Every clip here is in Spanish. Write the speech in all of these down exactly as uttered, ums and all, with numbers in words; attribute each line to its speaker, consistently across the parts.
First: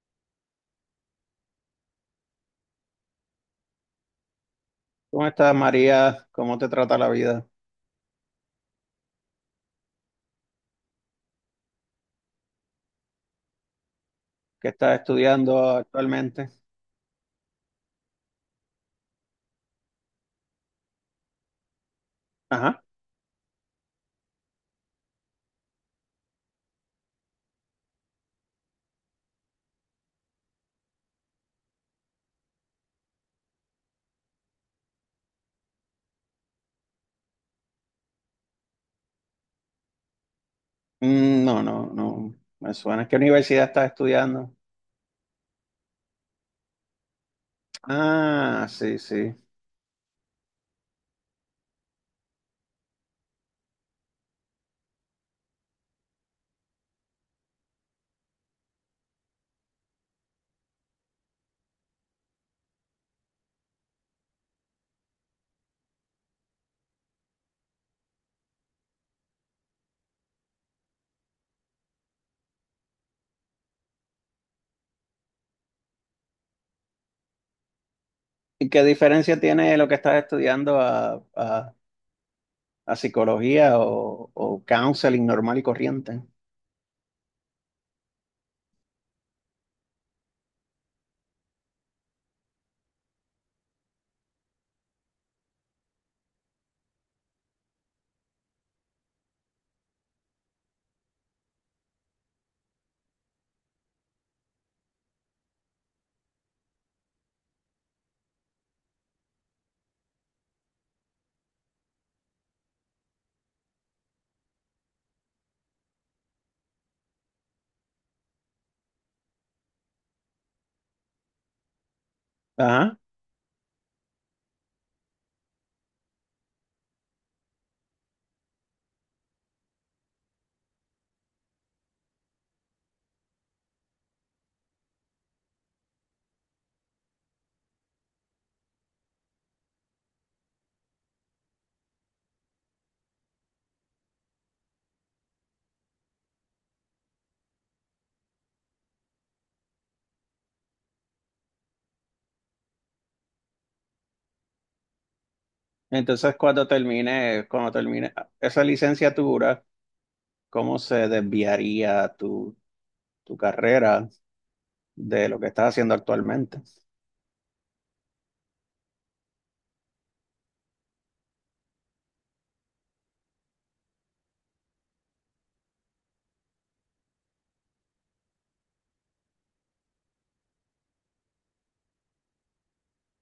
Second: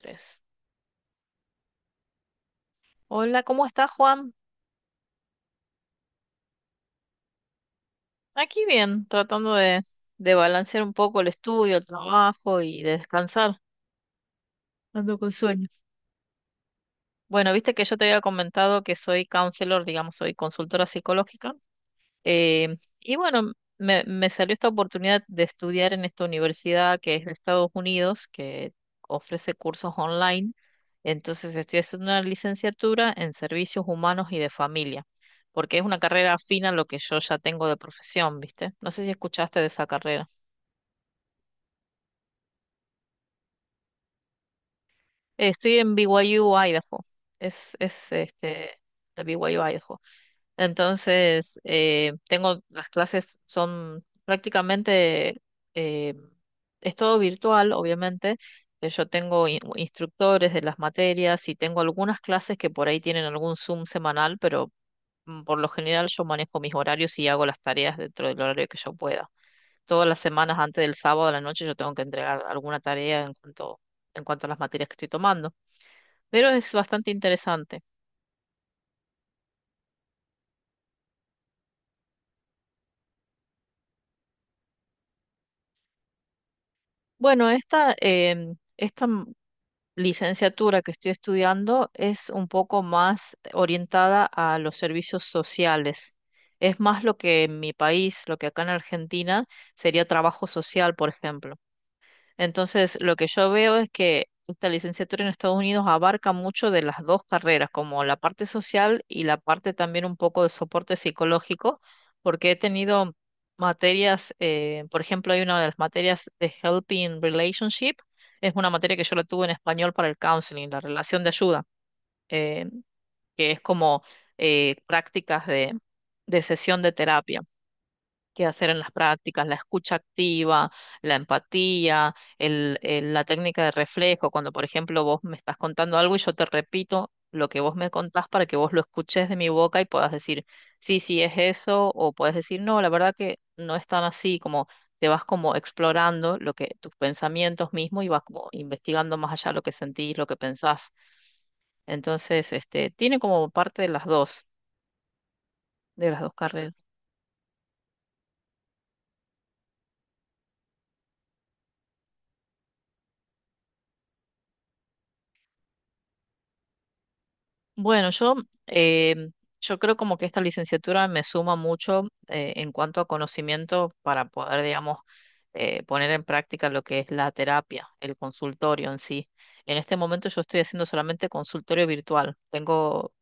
Speaker 1: Tres. Hola, ¿cómo estás, Juan?
Speaker 2: ¿Cómo estás, María? ¿Cómo te trata la vida?
Speaker 1: Aquí bien, tratando de, de balancear un poco el estudio, el trabajo y de descansar.
Speaker 2: ¿Qué estás
Speaker 1: Ando con
Speaker 2: estudiando
Speaker 1: sueño.
Speaker 2: actualmente?
Speaker 1: Bueno, viste que yo te había comentado que soy counselor, digamos, soy consultora psicológica. Eh,
Speaker 2: Ajá.
Speaker 1: y bueno, me, me salió esta oportunidad de estudiar en esta universidad que es de Estados Unidos, que ofrece cursos online. Entonces estoy haciendo una licenciatura en servicios humanos y de familia, porque es una carrera afina a lo que yo ya tengo de profesión, ¿viste? No sé si escuchaste de esa carrera.
Speaker 2: Mm, No, no, no. Me suena. ¿Qué universidad estás estudiando?
Speaker 1: Eh, estoy en B Y U, Idaho. Es, es
Speaker 2: Ah,
Speaker 1: este,
Speaker 2: sí,
Speaker 1: el
Speaker 2: sí.
Speaker 1: B Y U, Idaho. Entonces, eh, tengo, las clases son prácticamente, eh, es todo virtual, obviamente. Eh, Yo tengo in- instructores de las materias y tengo algunas clases que por ahí tienen algún Zoom semanal, pero mm, por lo general yo manejo mis horarios y hago las tareas dentro del horario que yo pueda. Todas las semanas antes del sábado a la noche yo tengo que entregar alguna tarea en cuanto, en cuanto a las materias que estoy tomando. Pero es bastante interesante.
Speaker 2: ¿Y qué diferencia tiene lo que estás estudiando a, a- a psicología o, o counseling normal y corriente?
Speaker 1: Bueno, esta, em, esta licenciatura que estoy estudiando es un poco más orientada a los servicios sociales. Es más lo que en mi país, lo que acá en Argentina sería trabajo social, por ejemplo. Entonces, lo que yo veo es que esta licenciatura en Estados Unidos abarca mucho de las dos carreras, como la parte social y la parte también un poco de soporte psicológico, porque he tenido materias, eh, por ejemplo, hay una de las materias de Helping Relationship, es una materia que yo la tuve en español para el counseling, la relación de ayuda, eh,
Speaker 2: Ajá.
Speaker 1: que es como eh, prácticas de de sesión de terapia que hacer en las prácticas, la escucha activa, la empatía, el- el- la técnica de reflejo, cuando por ejemplo vos me estás contando algo y yo te repito lo que vos me contás para que vos lo escuches de mi boca y puedas decir, sí, sí, es eso, o puedes decir, no, la verdad que no es tan así, como te vas como explorando lo que tus pensamientos mismos y vas como investigando más allá lo que sentís, lo que pensás. Entonces, este, tiene como parte de las dos, de las dos,
Speaker 2: Entonces, cuando
Speaker 1: carreras.
Speaker 2: termine, cuando termine esa licenciatura, ¿cómo se desviaría tu, tu carrera de lo que estás haciendo actualmente?
Speaker 1: Bueno, yo, eh, yo creo como que esta licenciatura me suma mucho eh, en cuanto a conocimiento para poder, digamos, eh, poner en práctica lo que es la terapia, el consultorio en sí. En este momento yo estoy haciendo solamente consultorio virtual. Tengo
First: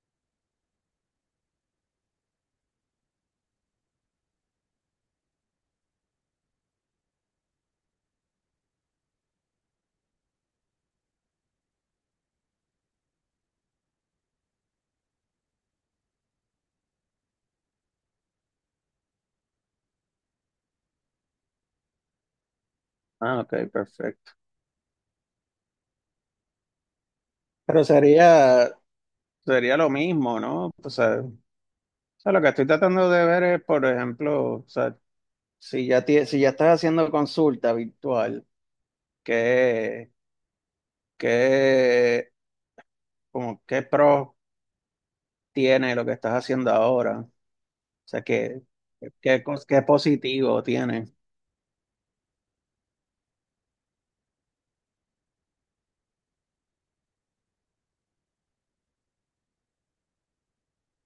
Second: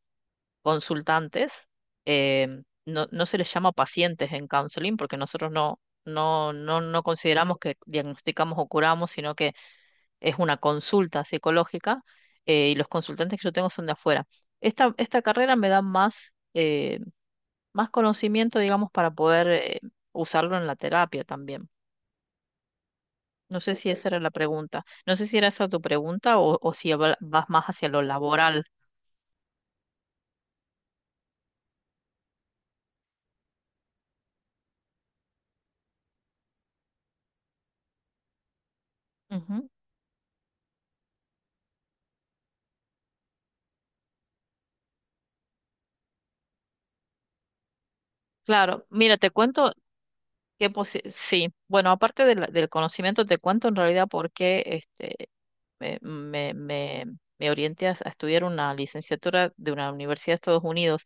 Speaker 1: consultantes, eh, no, no se les llama pacientes en counseling porque nosotros no, no, no, no consideramos que diagnosticamos o curamos, sino que es una consulta psicológica eh, y los consultantes que yo tengo son de afuera. Esta, esta carrera me da más, eh, más conocimiento, digamos, para poder eh, usarlo en la terapia también.
Speaker 2: Ah, ok,
Speaker 1: No sé si esa era la
Speaker 2: perfecto.
Speaker 1: pregunta. No sé si era esa tu pregunta o, o si habla- vas más
Speaker 2: Pero
Speaker 1: hacia lo laboral.
Speaker 2: sería, Sería lo mismo, ¿no? O sea, o sea, lo que estoy tratando de ver es, por ejemplo, o sea, si ya, tie- si ya estás haciendo consulta virtual,
Speaker 1: Ujú.
Speaker 2: ¿qué, qué, como, ¿qué pros tiene lo que estás haciendo ahora? O sea, ¿qué,
Speaker 1: Claro, mira, te
Speaker 2: qué, cos-
Speaker 1: cuento
Speaker 2: ¿qué positivo
Speaker 1: que posi-
Speaker 2: tiene?
Speaker 1: sí, bueno, aparte de la- del conocimiento, te cuento en realidad por qué este, eh, me, me, me orienté a, a estudiar una licenciatura de una universidad de Estados Unidos.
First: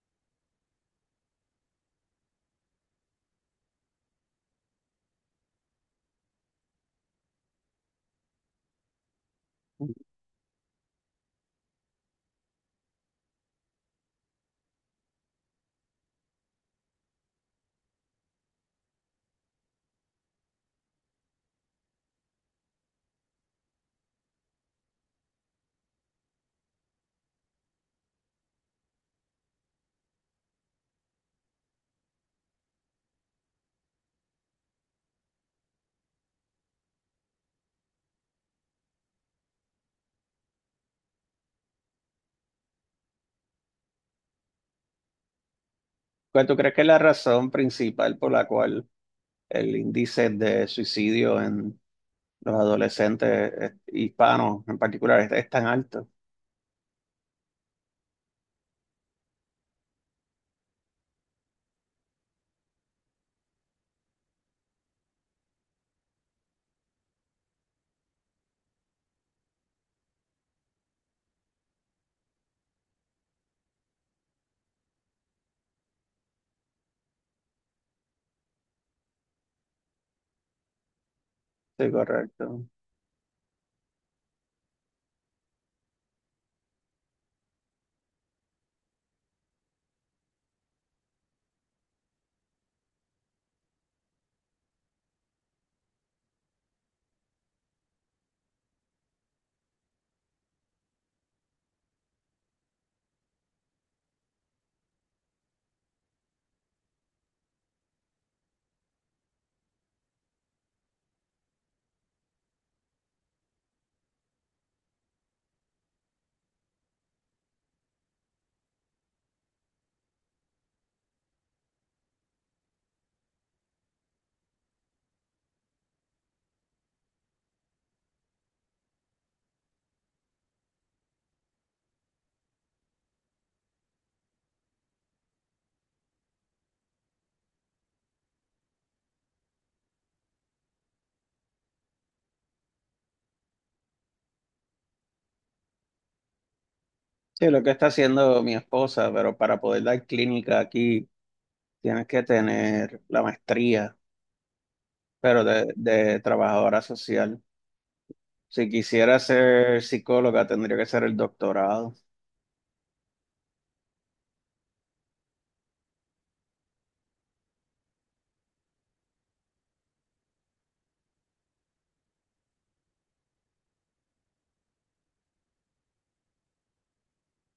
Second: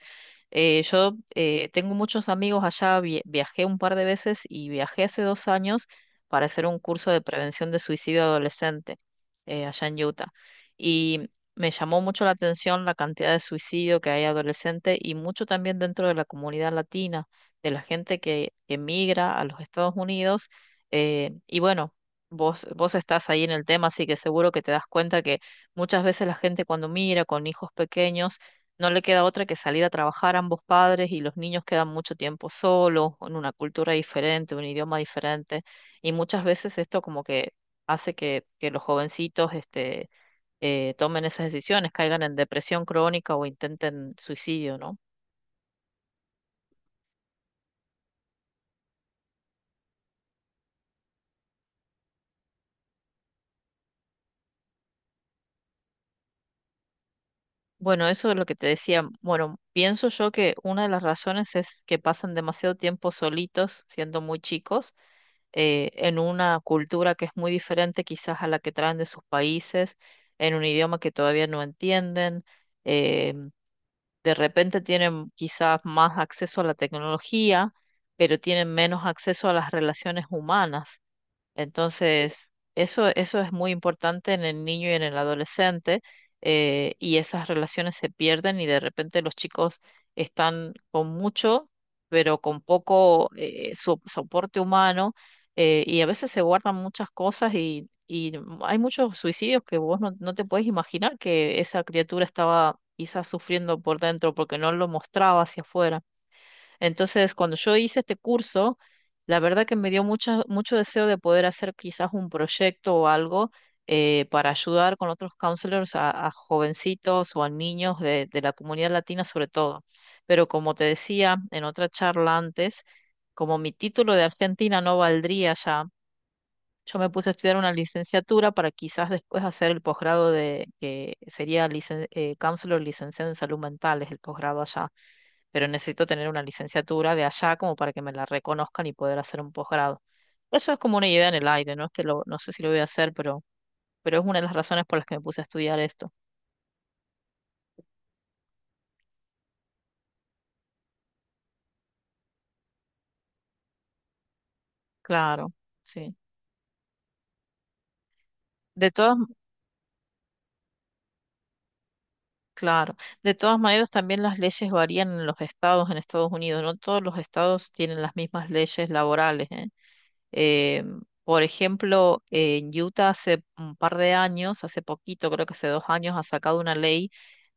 Speaker 1: Eh, yo eh, tengo muchos amigos allá, vi- viajé un par de veces y viajé hace dos años para hacer un curso de prevención de suicidio adolescente eh, allá en Utah. Y me llamó mucho la atención la cantidad de suicidio que hay adolescente y mucho también dentro de la comunidad latina, de la gente que emigra a los Estados Unidos. Eh, y bueno, Vos, vos estás ahí en el tema, así que seguro que te das cuenta que muchas veces la gente cuando mira con hijos pequeños no le queda otra que salir a trabajar ambos padres y los niños quedan mucho tiempo solos, en una cultura diferente, un idioma diferente. Y muchas veces esto como que hace que, que los jovencitos este, eh, tomen esas decisiones, caigan en depresión crónica o intenten suicidio, ¿no?
Speaker 2: ¿Cuál tú crees que es la razón principal por la cual el índice de suicidio en los adolescentes eh, hispanos en particular es, es tan alto?
Speaker 1: Bueno, eso es lo que te decía. Bueno, pienso yo que una de las razones es que pasan demasiado tiempo solitos siendo muy chicos eh, en una cultura que es muy diferente quizás a la que traen de sus países, en un idioma que todavía no entienden. eh, de repente tienen quizás más acceso a la tecnología, pero tienen menos acceso a las relaciones humanas.
Speaker 2: Sí,
Speaker 1: Entonces,
Speaker 2: correcto.
Speaker 1: eso, eso es muy importante en el niño y en el adolescente, eh, y esas relaciones se pierden y de repente los chicos están con mucho, pero con poco eh, so- soporte humano, eh, y a veces se guardan muchas cosas y, y hay muchos suicidios que vos no, no te puedes imaginar que esa criatura estaba quizás sufriendo por dentro porque no lo mostraba hacia afuera. Entonces, cuando yo hice este curso, la verdad que me dio mucho, mucho deseo de poder hacer quizás un proyecto o algo eh, para ayudar con otros counselors a, a jovencitos o a niños de, de la comunidad latina sobre todo. Pero como te decía en otra charla antes, como mi título de Argentina no valdría ya, yo me puse a estudiar una licenciatura para quizás después hacer el posgrado de que sería licen- eh, counselor licenciado en salud mental, es el posgrado allá, pero necesito tener una licenciatura de allá como para que me la reconozcan y poder hacer un posgrado. Eso es como una idea en el aire, no es que lo, no sé si lo voy a hacer, pero, pero es una de las razones por las que me puse a estudiar esto.
Speaker 2: Sí, lo que está haciendo mi esposa, pero para poder dar clínica aquí tienes que tener la maestría, pero
Speaker 1: Claro,
Speaker 2: de,
Speaker 1: sí.
Speaker 2: de trabajadora social. Si
Speaker 1: De todas,
Speaker 2: quisiera ser psicóloga, tendría que ser el doctorado.
Speaker 1: claro. De todas maneras, también las leyes varían en los estados en Estados Unidos. No todos los estados tienen las mismas leyes laborales, ¿eh? Eh, por ejemplo, en Utah hace un par de años, hace poquito, creo que hace dos años, ha sacado una ley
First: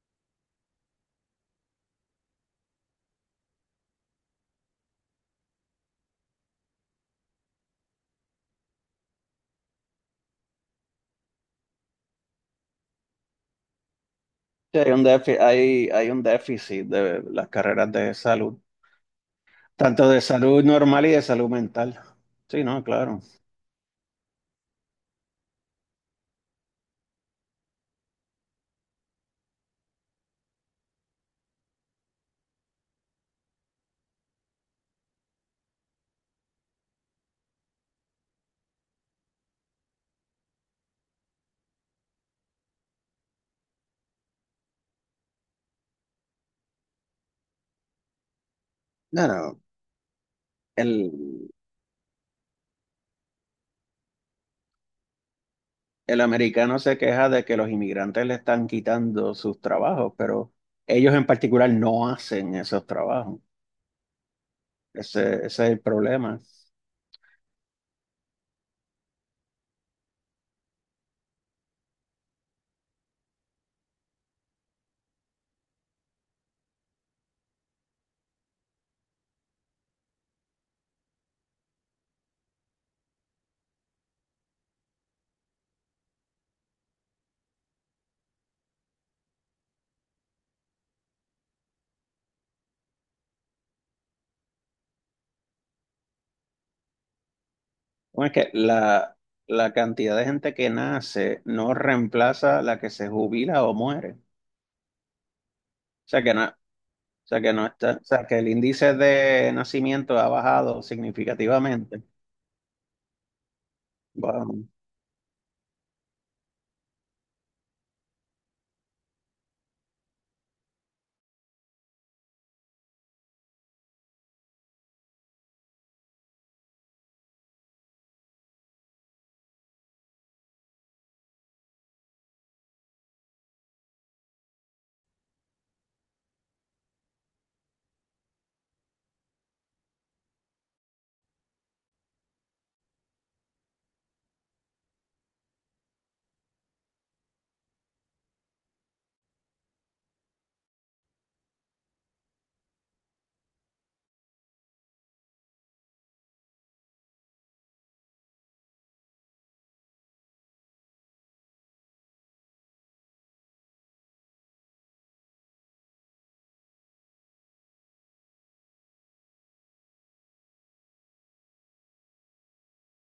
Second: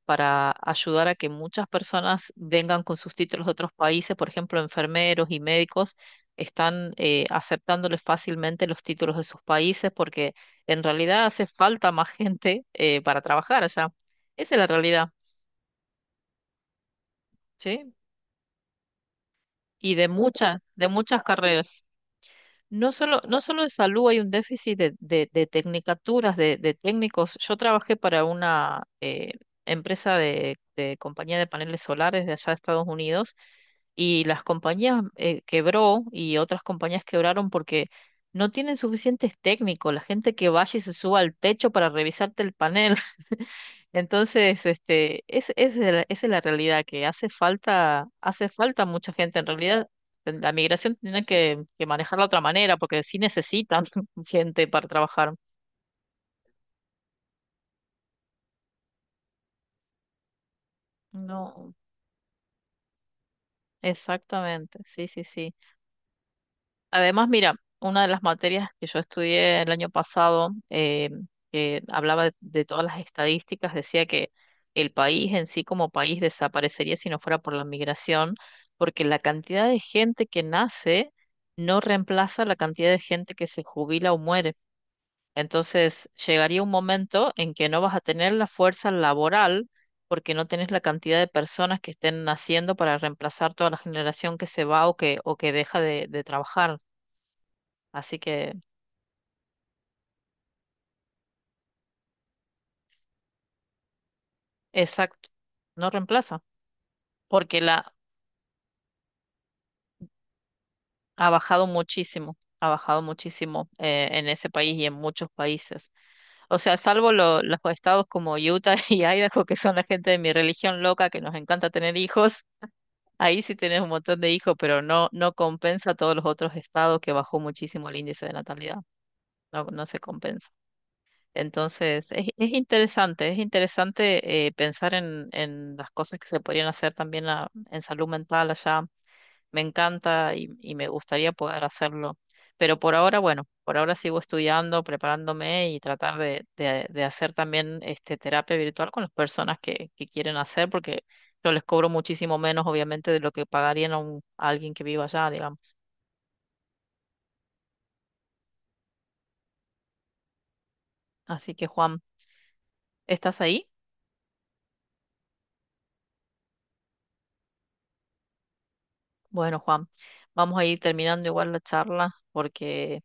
Speaker 1: para ayudar a que muchas personas vengan con sus títulos de otros países, por ejemplo, enfermeros y médicos están eh, aceptándoles fácilmente los títulos de sus países porque en realidad hace falta más gente eh, para trabajar allá. Esa es la
Speaker 2: Sí, hay un
Speaker 1: realidad,
Speaker 2: déficit, hay, hay un déficit de las carreras
Speaker 1: ¿sí?
Speaker 2: de salud,
Speaker 1: Y de
Speaker 2: tanto de
Speaker 1: muchas,
Speaker 2: salud
Speaker 1: de
Speaker 2: normal y de
Speaker 1: muchas
Speaker 2: salud
Speaker 1: carreras.
Speaker 2: mental. Sí, no,
Speaker 1: No solo,
Speaker 2: claro.
Speaker 1: no solo de salud, hay un déficit de, de, de tecnicaturas, de, de técnicos. Yo trabajé para una eh, empresa de, de compañía de paneles solares de allá de Estados Unidos y las compañías eh, quebró y otras compañías quebraron porque no tienen suficientes técnicos, la gente que vaya y se suba al techo para revisarte el panel. Entonces, este, es, es la- esa es la realidad, que hace falta, hace falta mucha
Speaker 2: No,
Speaker 1: gente. En
Speaker 2: no,
Speaker 1: realidad, la migración tiene
Speaker 2: el,
Speaker 1: que, que manejarla de otra manera, porque sí necesitan gente para trabajar.
Speaker 2: el americano se queja de que los inmigrantes le están quitando sus trabajos, pero ellos en particular
Speaker 1: No,
Speaker 2: no hacen esos trabajos.
Speaker 1: exactamente, sí,
Speaker 2: Ese,
Speaker 1: sí,
Speaker 2: ese
Speaker 1: sí.
Speaker 2: es el problema.
Speaker 1: Además, mira, una de las materias que yo estudié el año pasado, eh, que hablaba de, de todas las estadísticas, decía que el país en sí como país desaparecería si no fuera por la migración, porque la cantidad de gente que nace no reemplaza la cantidad de gente que se jubila o muere. Entonces, llegaría un momento en que no vas a tener la fuerza laboral porque no tenés la cantidad de personas que estén naciendo para reemplazar toda la generación que se va o que, o que deja de de trabajar. Así
Speaker 2: Bueno, es que
Speaker 1: que,
Speaker 2: la, la cantidad de gente que nace no reemplaza la que se jubila o muere. O
Speaker 1: exacto, no
Speaker 2: sea que
Speaker 1: reemplaza,
Speaker 2: no, o sea que
Speaker 1: porque
Speaker 2: no está,
Speaker 1: la
Speaker 2: o sea que el índice de nacimiento ha bajado
Speaker 1: ha bajado
Speaker 2: significativamente.
Speaker 1: muchísimo, ha bajado muchísimo eh, en ese
Speaker 2: Wow.
Speaker 1: país y en muchos países. O sea, salvo lo- los estados como Utah y Idaho, que son la gente de mi religión loca, que nos encanta tener hijos, ahí sí tenés un montón de hijos, pero no, no compensa a todos los otros estados que bajó muchísimo el índice de natalidad, no, no se compensa. Entonces, es, es interesante, es interesante eh, pensar en, en las cosas que se podrían hacer también a- en salud mental allá. Me encanta y, y me gustaría poder hacerlo. Pero por ahora, bueno, por ahora sigo estudiando, preparándome y tratar de, de- de hacer también este, terapia virtual con las personas que, que quieren hacer, porque yo les cobro muchísimo menos, obviamente, de lo que pagarían a, un- a alguien que viva allá, digamos. Así que, Juan, ¿estás ahí? Bueno, Juan, vamos a ir terminando igual la charla porque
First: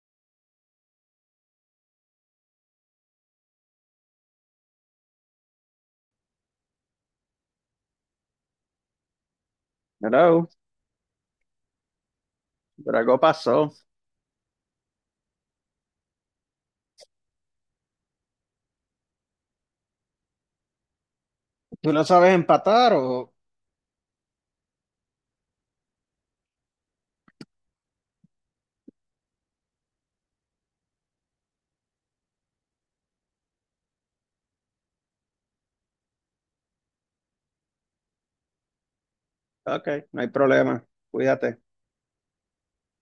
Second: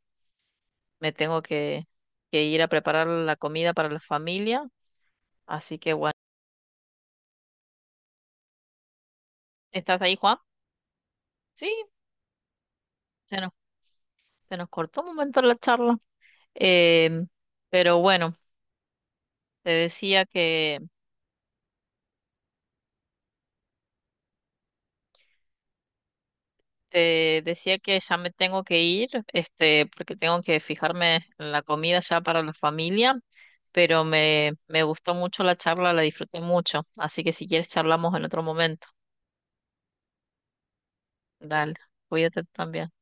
Speaker 1: me tengo que, que ir a preparar la comida para la familia. Así que, ¿estás ahí, Juan?
Speaker 2: Hello,
Speaker 1: Sí,
Speaker 2: pero algo
Speaker 1: se nos
Speaker 2: pasó.
Speaker 1: Se nos cortó un momento la charla. Em, pero bueno, te decía que
Speaker 2: ¿Tú no sabes empatar o?
Speaker 1: te decía que ya me tengo que ir, este, porque tengo que fijarme en la comida ya para la familia, pero me, me gustó mucho la charla, la disfruté mucho. Así que si quieres charlamos en otro momento.
Speaker 2: Ok, no hay problema. Cuídate.
Speaker 1: Dale, cuídate también.